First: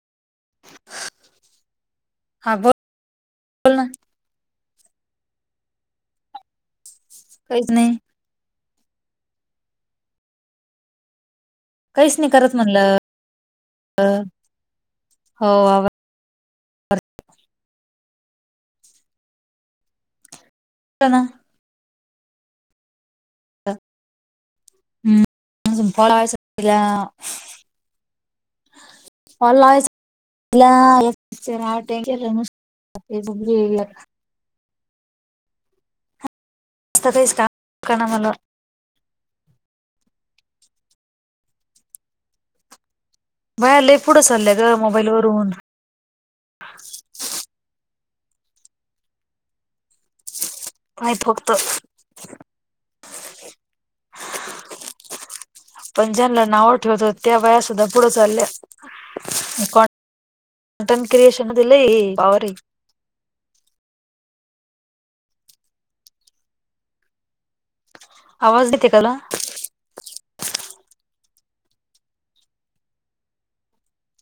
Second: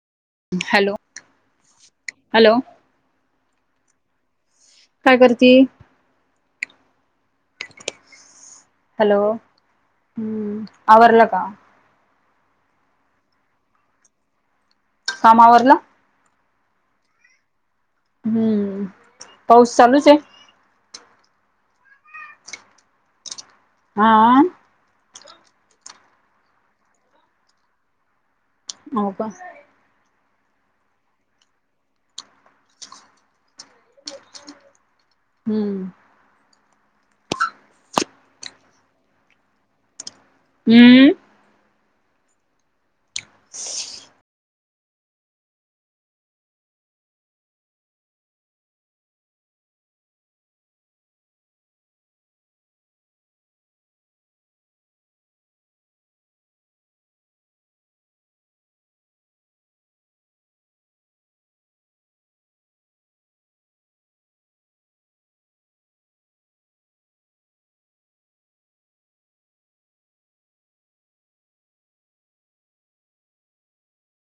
Hello -hello हा बोल बोल ना काय करते? काहीच नाही. हॅलो! आवारला का? काहीच नाही करत म्हणलं अ काम आवरलं? हम्म पाऊस चालूच हे [unintelligible] हम्म हं हं हो का [inaudible] [inaudible] हम्म असस्तज काणार म्हला [inaudible] हम्म बाय लय पुढं चाललंय ग मोबाईलवरून नाही फक्त. ह [inaudible] आपण ज्यांना नाव ठेवत त्या बाया सुद्धा पुढं चालल्यातं. कॉनटं क्रिएशन मध्ये लय पावर ये. आवाज देते काला